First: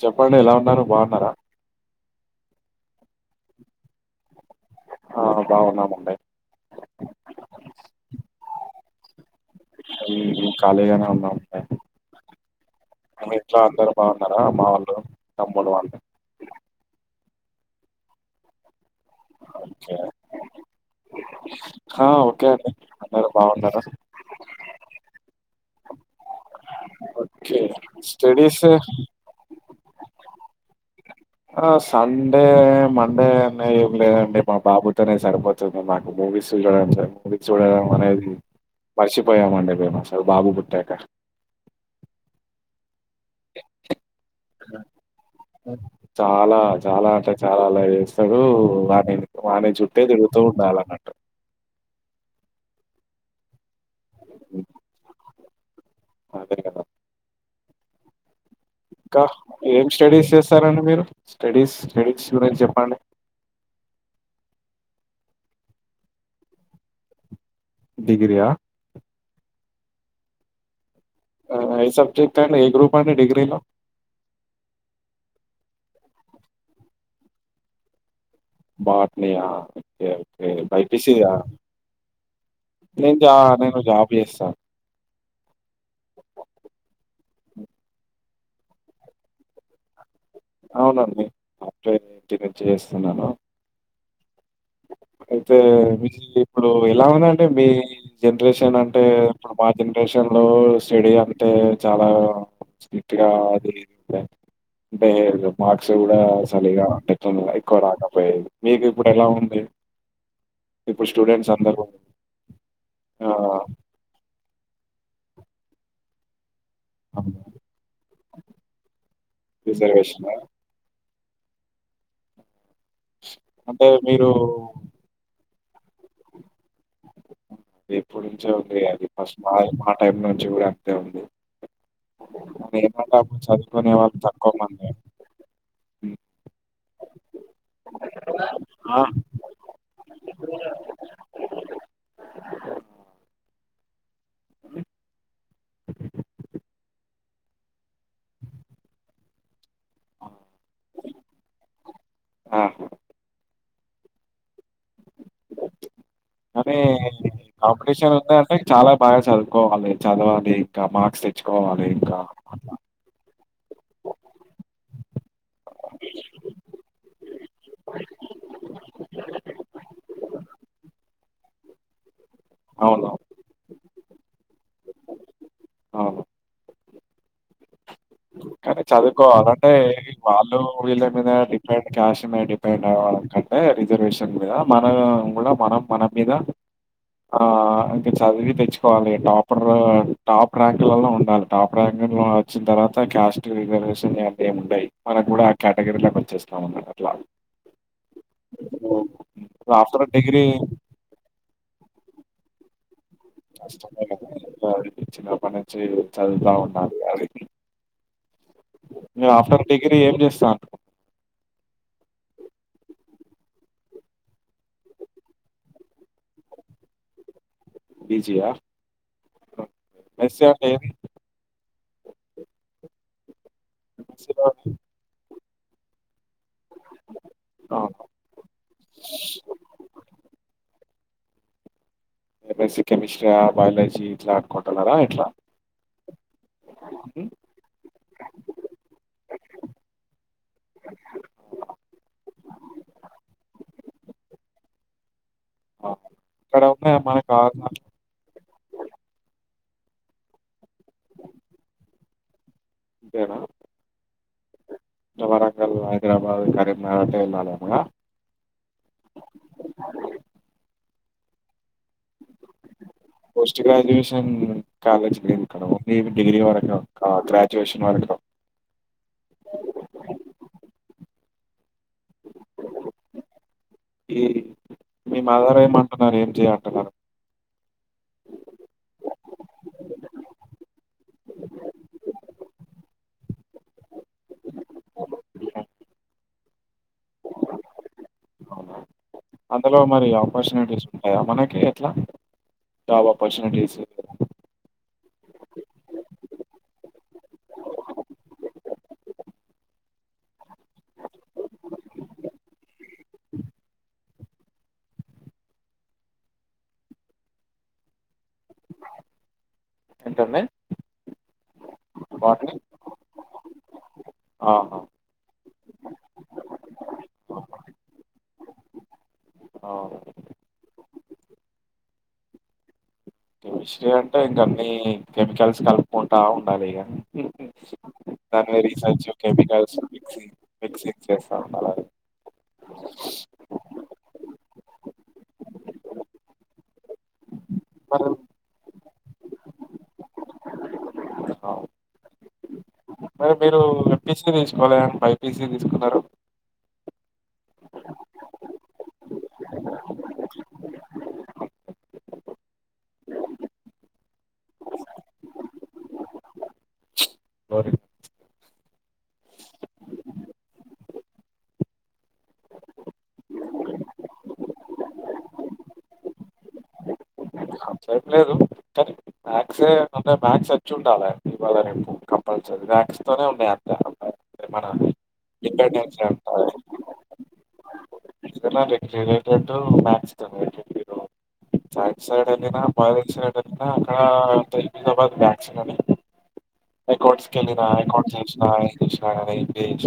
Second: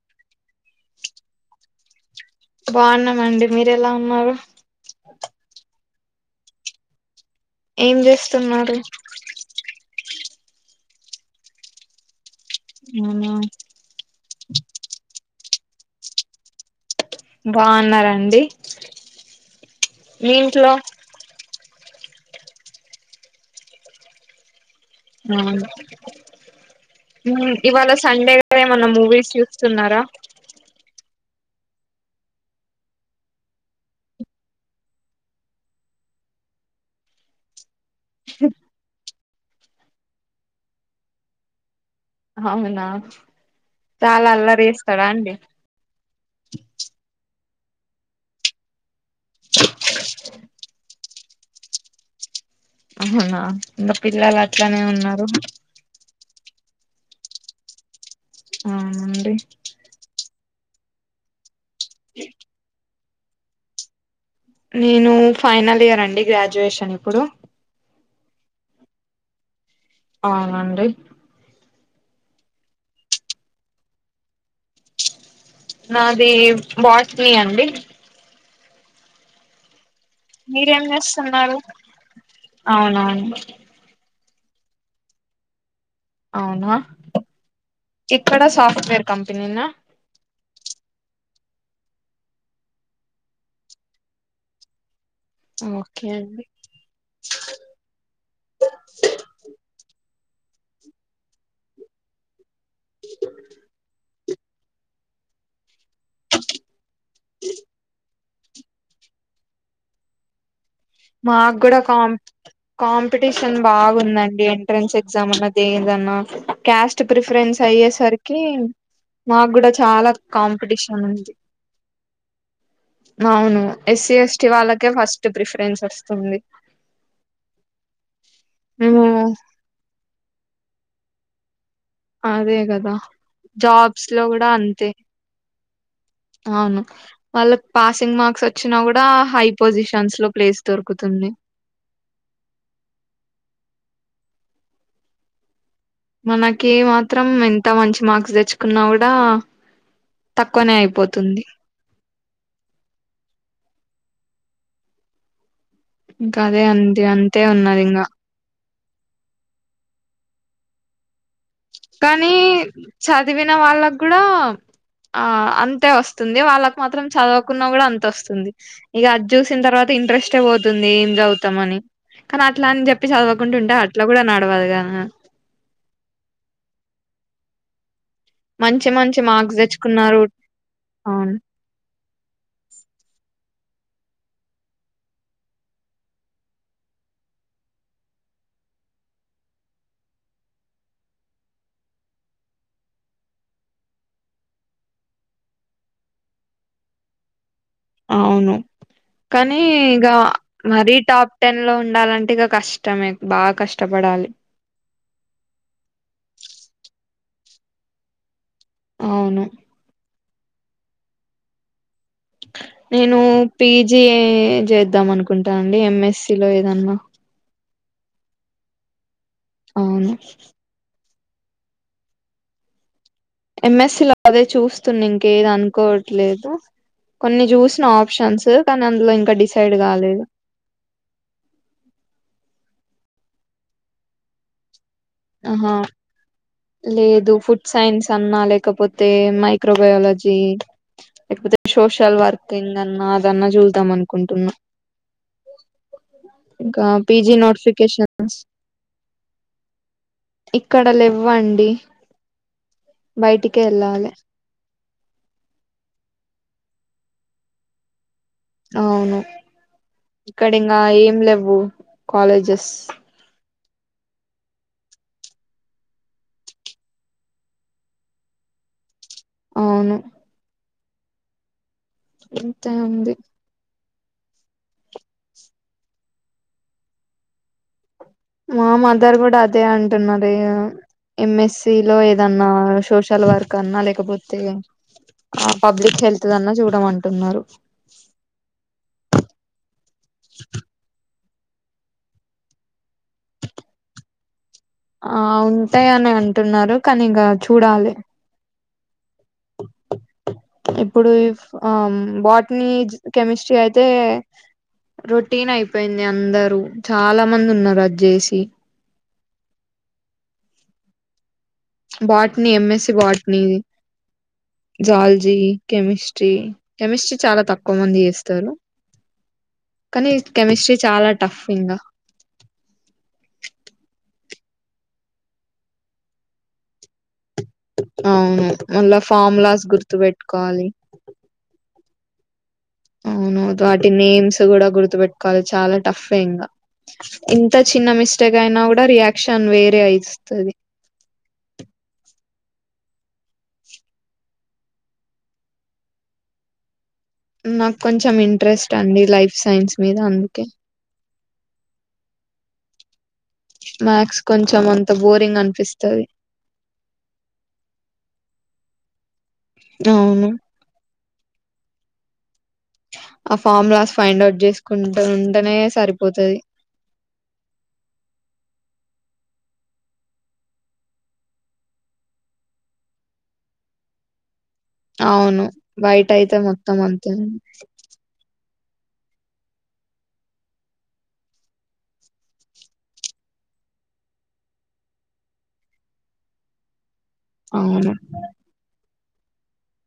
చెప్పండి ఎలా ఉన్నారు బావున్నారా బావున్నామండి మీరు ఎలా ఉన్నారు ఆ బావున్నామండి ఏం చేస్తున్నారు పని లేదు ఖాళీగానే ఉన్నాం అవునా, ఇంట్లో అందరు బావు మన మా వోళ్ళు తమ్ముడు వాళ్ళు బావున్నారండి మీ ఇంట్లో హా ఓకే అండి అందరు బావున్నారు ఓకే ఇవాళ సండే గద స్టడీస్ ఏమన్నా మూవీస్ చూ స్తున్నారా ఆ సండే మండే అనే ఏం లేదండి మా బాబుతోనే సరిపోతుంది నాకు విడ్ని చూడడనిక వీడ్ని చూడడం అనేది మర్చిపోయమండి మేము అస్సలు బాబుపుట్టక అవునా చాలా అల్లరి ఎస్తాడా అండి చాలా చాలా అంటే చాలా అల్లరి చేస్తారు వాడిని వాని చుట్టే తిరుగుతూ ఉండాల అన్నట్టు అవునా ఇంకా పిల్లలు ఉమ్, అట్లనే ఉన్నారు అదే కదా ఇంకా అవునండి ఏం స్టడీస్ చేస్తారండి మీరు స్టడీస్ స్టడీస్ గురించి చెప్పండి నేను ఫైనల్ ఇయర్ అండి గ్రాడ్యుయేషన్ ఇప్పుడు డిగ్రీ యా అవునండి ఆ, ఏ సబ్జెక్ట్ ఏ గ్రూప్ అండి డిగ్రీ లో నాది బోట్ని అండి బట్నియా ఒకే ఒకే మీరేం బైపిసి ఆ చేస్తున్నారు నేను అవునవును జా నేను జాబ్ పిఎస్ ఆ అవునా ఎక్కడ సాఫ్ట్వేర్ కంపెనీనా అవునండి అఫ్టర్ ఇంటి నించే చేస్తున్నాను అయితే ఓకే మీ జిల్ అండి ఇప్పుడు ఎలా ఉందండి మీ జనరేషన్ అంటే ఇప్పుడు మా జనరేషన్ లో స్టడీ అంటే చాలా స్ట్రిక్ట్ గా అది అంటే మార్క్స్ కూడా సరిగా డిప్లొమా ఎక్కువ రాకపోయేది మీకు ఇప్పుడు ఎలా ఉంది ఇప్పుడు స్టూడెంట్స్ మాకు కూడా అందరూ కాం ఆ! కాంపిటీషన్ బాగ ఉదండి ఎంట్రెన్స్ ఎగ్జామ్ అన్నది ఏది అన్నా క్యాస్ట్ అవును. ప్రిఫరెన్స్ అయ్యేసరికి మాకు కూడా చాలా రిజర్వేషనా? కాంపిటీషన్ ఉంది అవును అంటే ఎస్సీ మీరు ఎస్టీ వాళ్ళకే ఫస్ట్ ప్రిఫరెన్స్ వస్తుంది ఎప్పుడు నుంచే ఉంది మేము అది ఫస్ట్ మా మా టైం నుంచి కూడా అంతే ఉంది అదే కానీ గదా ఏంటంటే అప్పుడు చదువుకునే జాబ్స్ వాళ్ళు లో గూడా తక్కువ మంది. అంతే, హ్మ్. అవును వాళ్ళక్ పాసింగ్ మార్క్స్ వచ్చినా ఆ! గూడా హై పొజిషన్ టన్స్ లో ప్లేస్ దొరుకుతుంది మనకే మాత్రం ఎంత మంచి మార్క్స్ దెచ్చుకున్నా గుడా తక్కువనే అయిపోతుంది ఆ! ఇంకా అదే బ కనీ అంది అంతే ఉన్నది ఇంగ కాంపిటీషన్ ఉంది అంటే చాలా బాగా చదువుకోవాలి, చదవాలి కా మార్క్స్ ఎ కనీ చదివిన వాళ్ళగ్గుడా ఆ అంతే వస్తుంది, వాళ్ళకు మాత్రం చదువుకున్న గుడా అంతొస్తుంది. ఇగ అజ్జూసిన్ తర్వాత ఇంత ట్రెస్ట్ బోతుంది ఏం జవ్ తమని కనట్లాన్ చెప్పి అవును. చదవకుంటుమ్టే అట్లా గుడ నడవదు గా మ అవును. కనీ మంచి మంచి మార్క్స్ చదువుకోవాలంటే తెచ్చుకున్నారు వాళ్ళు వీళ్ళ మీద అవును డిపెండ్ క్యాష్ మీద డిపెండ్ అవ్వడం కం టే రిజర్వేషన్ మీద మనం గుడా మనం మన మీద ఆ ఇంక చదివి తెచ్చుకోవాలి టాపర్ టాప్ ర్యాంక్లల్లో ఉండాలి టాప్ ర్యాంక్ లో అచ్చిన్తర్వాత త కాస్ట్ రిజర్వేషన్ అలాంటియి ఏం ఉండయి. మనగ్గుడా ఆ కేటగిరీల పని చేస్తామన్నమాట అట్లా అవును ఓహ్! కనీ ఇగ ఆఫ్టర్ డిగ్రీ మరీ టాప్ టెన్ లో ఉండాలంట్ టిగా కష్టమే బాగా కష్టమే కష్టపడాలి గనీ ఇగా చిన్నప్పనించి చదువుతా వుండాలిగా ఇగ అవును ఆఫ్టర్ డిగ్రీ ఏం చేస్తాన్రు నేను పీజి ఏ జేద్దామనుకుంటానండి ఎం ఎస్ సి లో ఏదన్నా పి జి యా అవును ఎం ఎస్ సి లో అదే ఎంఎస్సీలో చూస్తున్న ఇంకేది అనుకోవట్లేదు కొన్ని జూసిన అవును. ఆప్షన్స్ కనందులో ఇంకా డిసైడ్ గాలేదు. ఎం ఎస్ సి కెమిస్ట్రీ ఆ, బయాలజీ ఇట్లా అనుకుంటున్నారా ఇంక్ ఆహా హ్మ్. లేదు ఫుడ్ సైన్స్ అన్నా లేకపోతే మైక్రోబయాలజీ సోషల్ వర్కింగ్ అన్నా అదన్నా చూస్దాం అనుకుంటున్నా ఆ! ఇక్కడ ఇంకా ఉన్నాయా పి మనకి జీ నోటిఫికేషన్స్ ఇక్కడల్లేవ్వండి బయటికే ఎల్లాలె క వరంగల్, హైదరాబాద్, కరీంనగర్ అట్ల ఏళ్లలేమో గదా అవును ఇక్కడింగా ఏం లేవ్వు కాలేజెస్ పోస్ట్ గ్రాజుయేషన్ కాలేజ్ [unintelligible] మీది డిగ్రీ వరకా గ్రాజుయేషన్ వరకే [inaudible] అవును ఇంతే అండి ఈ మీ మదర్ ఏమంటున్నారు, ఏం చేయ్ అంటున్నరు? మా మదర్ గూడ అదే అంటున్నారు ఎం ఎస్ సి లో ఏదన్నా సోషల్ వర్క్ అన్నా లేకపోతే ఆ పబ్లిక్ హెల్త్ అన్నా జూడ్ అవునా అందులో మరి ఆపర్చునిటీస్ ఉంటయా మనకి టె ఎట్ల జాబ్ ఆపర్చునిటీస్ ఆ ఉంటాయని అంటున్నారు కానీ ఇంకా చూడాలి [inaudible] ఇప్పుడు ఇఫ్ ఆ బాటనీ, జ్ కెమిస్ట్రీ అయితే రొటీన్ అయిపోయింది అందరూ, చాలా మందున్నరు అది జేసి. ఏంటన్డి బాట్నీ ఎమ్ఎస్సి బాట్నీ ఆహా! జాలజీ కెమిస్ట్రీ కెమిస్ట్రీ చాలా తక్కువ మంది చేస్తారు [inaudible] అవును. కానీ కెమిస్ట్రీ చాలా టఫ్ ఇంగా కెమిస్ట్రీ అంటే ఇంక అన్ని కెమికల్స్ కలుపుకుంటా ఉండాలి ఇగ అవును దాన్ని మీదా మళ్ళా రీసెర్చ్ ఫార్ములాస్ కెమికల్స్ గుర్తు మిక్ంగ్ పెట్టుకోవాలి మిక్సింగ్ చేస్తా ఉండాల అవును వాటి నేమ్స్ కూడా గుర్తుపెట్టుకోవాలి చాలా టాఫ్ ఏ ఇంకా ఇంత చిన్న మిస్టేక్ అయినా కూడా రియాక్షన్ వేరే అయిస్తది మరి మరి మీరు ఏంపీసీ తీసుకోవాలి గానీ బై పి సి తీసుకున్నారు నాకు కొంచెం ఇంట్రెస్ట్ అండి లైఫ్ సైన్స్ మీద అందుకే మ్యాథ్స్ కొంచెం అంత బోరింగ్ అనిపిస్తది బోరింగ్ అవును ఆ ఫాములాస్ ఫైండ్ ఔట్ చేసుకుంటూ ఉంటేనే సరిపోతది అట్లా ఏం లేదు [inaudible] మ్యాథ్స్ ఏ అంటే మ్యాథస్ వచ్చి ఉండాలి ఇవాళ రేపు కంపల్సరీ మ్యాథస్ తోనే ఉన్నాయి అంత మన అవును డిపెండెన్సీ బయట అంతా అయితే మొత్తం అంతే ఉంది [inaudible] మ్యాథ్స్ సైడ్ వెళ్ళిన బయాలజీ సైడ్ వెళ్ళినా అక్కడ [inaudible] లోనే అకౌంట్స్ కెలినా అవును అకౌంట్స్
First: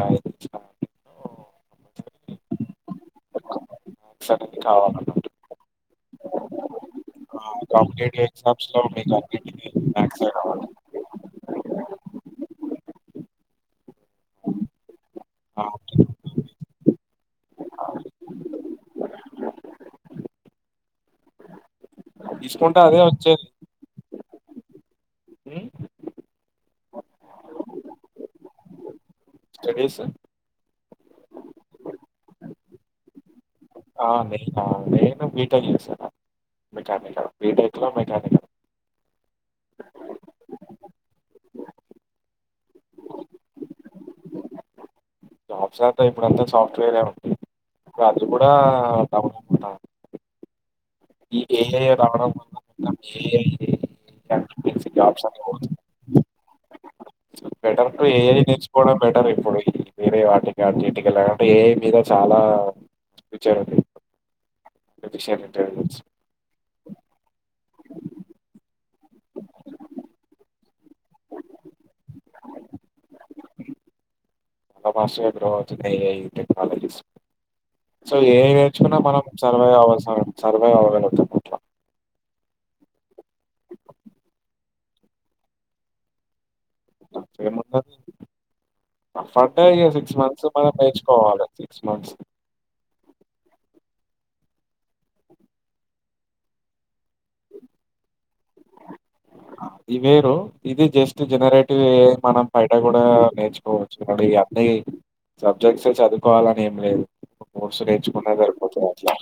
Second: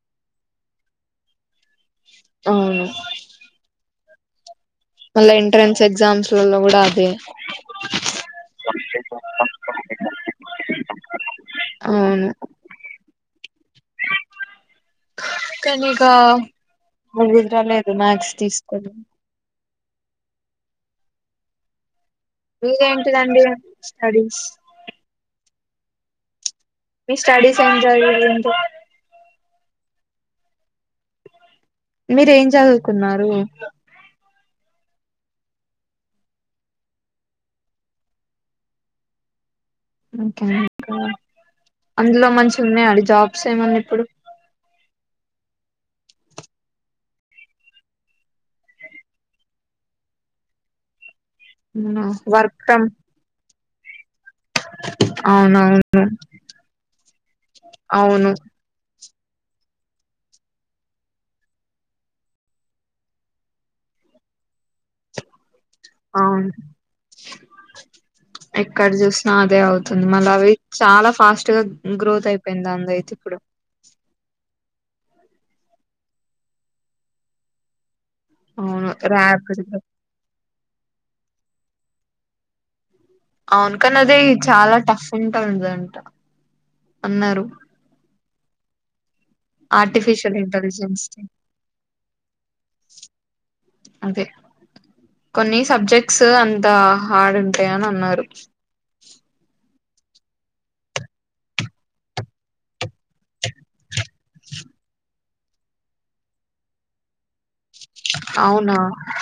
[inaudible] కంపల్సరీ అవును అ [inaudible] మళ్ళా ఎంట్రెన్స్ ఎగ్జామ్స్ లోలో కూడా అదే కాంపిటీటివ్ ఎగ్జామ్స్ లో [inaudible] మ్యాథ్స్ ఏ రావాలి అవును అ కానీ ఇగ [unintelligible] రాలేదు మ్యాక్స్ తీసుకొవాలి అని తీసుకుంటే మీర్ అదే ఏంటిదండి స్టడీస్ ఉమ్ మీ స్టడీస్ ఎం చదివీరు అండి స్టడీస్ మీర్ ఏం చదువుకున్నారు ఆ నేనా నేను బీటెక్ చేశా మెకానికల్ బీటెక్లో మెకానికల్ ఒకే ఇంకా అందులో మంచి ఉన్నాయండీ జాబ్స్ ఏమన్నా ఇప్పుడు జాబ్స్ అంత ఇప్పుడుంతా సాఫ్ట్వేర్ ఏ ఉంది అది కూడా డామినేట్ [unintelligible] ఈ ఏఐ రావడం వల్ల వర్క్ ఫ్రమ్ [inaudible] చెప్పేసి జాబ్స్ అన్ని పోతున్నాయి అవునవును బెటర్ టు అవును ఏఐ నిర్చుకోడం బెటర్ ఇప్పుడు వేరే వాటి కా ఇటికెళ్ళడం ఏఐ మీద చాలా విచ్చదండి [unintelligible] అవును ఎక్కడ చూసినా అదే అవుతుంది మళ్ళ అవి చాలా ఫాస్ట్ గా గ్రోత్ అయిపోయింది దాంతయితే ఇప్పుడు ఆ మస్తుగా బ్రో ఇప్పుడు ఏఐ టెక్నాలజీస్ సో ఏ అవును నేర్చుకున్నా మనం ర్యాపిడ్ సర్వై్ గా అవస సర్వై్ అవ్వగలుగుతాం అట్లా అవును కని అదే చాలా టఫ్ ఉంటాదంట అన్నారు ఫడ్ ఇగ సిక్స్ ఆర్టిఫిషియల్ మంత్స్ మనం ఇంటెలిజెన్స్ ది. నేర్చుకోవాలి సిక్స్ మంత్స్ అదే కొన్ని సబ్జెక్ట్స్ అంతా హార్డ్ ఉంటాయని అన్నారు ఇవి వేరు ఇది జస్ట్ జనరేటివ్ ఏఐ మనం ప ఇట్ట కూడా నేర్చుకోవచ్చు మ అన్ని సబ్జెక్ట్స్ చదువుకోవాలని ఏం లేదు మూడ్సు నేర్చుకున్నా అవునా సరిపోతుంది అట్లా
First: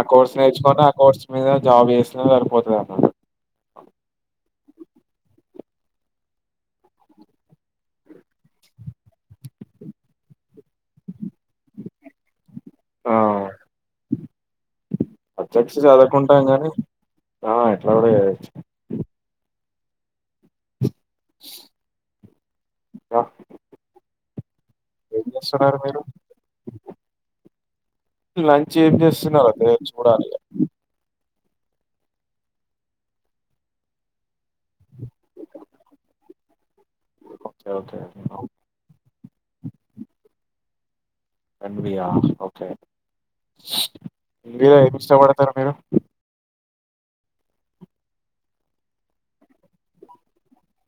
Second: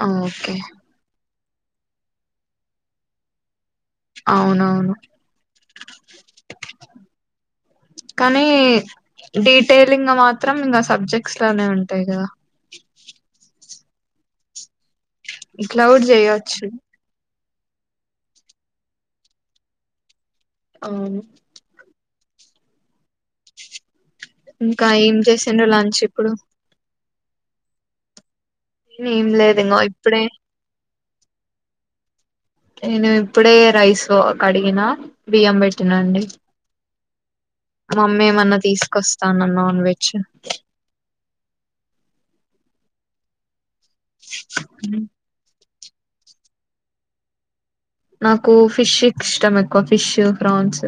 ఆ కోర్స్ ఓకే నేర్చుకుొని ఆ కోర్స్ మీద జాబ్ చేసిన సరిపోతది అన్నమ అవునవును కానీ డీటెయిలింగ మాత్రం ఇంక సబ్జెక్ట్స్ లోనే ఉంటాయి గ ఆ సబ్జెక్ట్స్ ఇట్లా కూడా చదవుకుంటాం చేయొచ్చు కగాని ఆ ఎట్ల కూడా జేయోచ్య అవును ర ఇంక ఏం చేసెండ్రు లంచ్ ఇప్పుడు లంచ్ ఏం నేను చేస్తున్నారుా లేదు నేన ఇంగో ఇప్పుడే చూడాలె నేను ఇప్పుడే రైస్ కడిగినా బియ్యం పెట్టినా అండి ఓకే మమ్మీ ఓకే ఏమన్న తీసుకొస్తానన్ నాన్ వెజ్ మమ్మయ ఓకే ఇందులో ఏమి ఇష్టపడతారుా మీరు నాకు ఫిష్ ఇష్టం ఎక్కువ ఫిష్ ప్రాన్స్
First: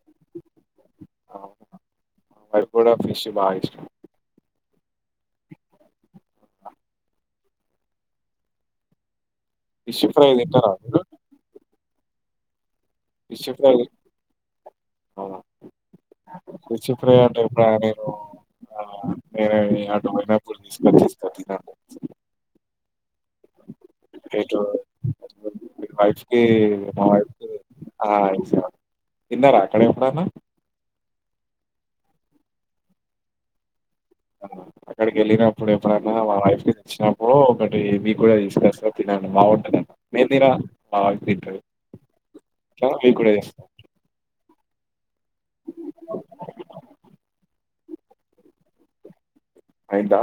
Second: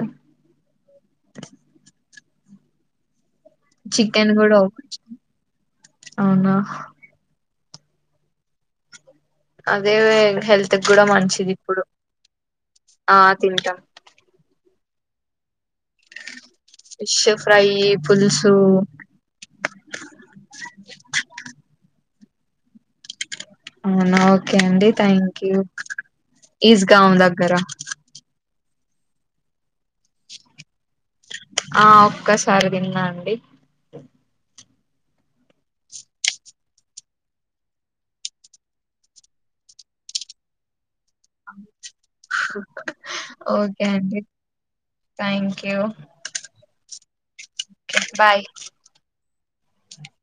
అరి కూడ ఫిష్ బాగా ఇష్టం చికెన్ కూడ అవునా అదే ఫిష్ వే ఫ్రై తింటారా హెల్త్ కూడ మీరు మంచిది ఇప్పుడు ఆ తింటా కృచి ఫ్రై ఫిష్ అంటె ప్ర పులుసు ఆ అంటే నేను అటువైనా పర్ తీసుకొచ్చ తీసుకొ తన్నాను అవునా ఓకే ఎటు అండి థ్యాంక్యూ మీ వైఫ్ కి ఈజ్గా మా అం వైఫ్ కి దగ్గర ఆ ఈజ్గా తిన్నారఅక్కడ ఎప్పుడనా ఆ ఒక్కసారి తిన్నా అండి అ అక్కడికి వెళ్ళినప్పుడు ఎప్పుడన్నా మా వైఫ్ ని ఇచ్చినప్పుడు ఒకటి మీకు కూడా తీసుకస్తా తినండి బాగుంటుద మేమ్మీర [unintelligible] ఓకే అండి థ్యాంక్యూ బాయ్ అయిందా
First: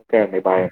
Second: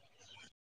ఓకే అండి బాయ్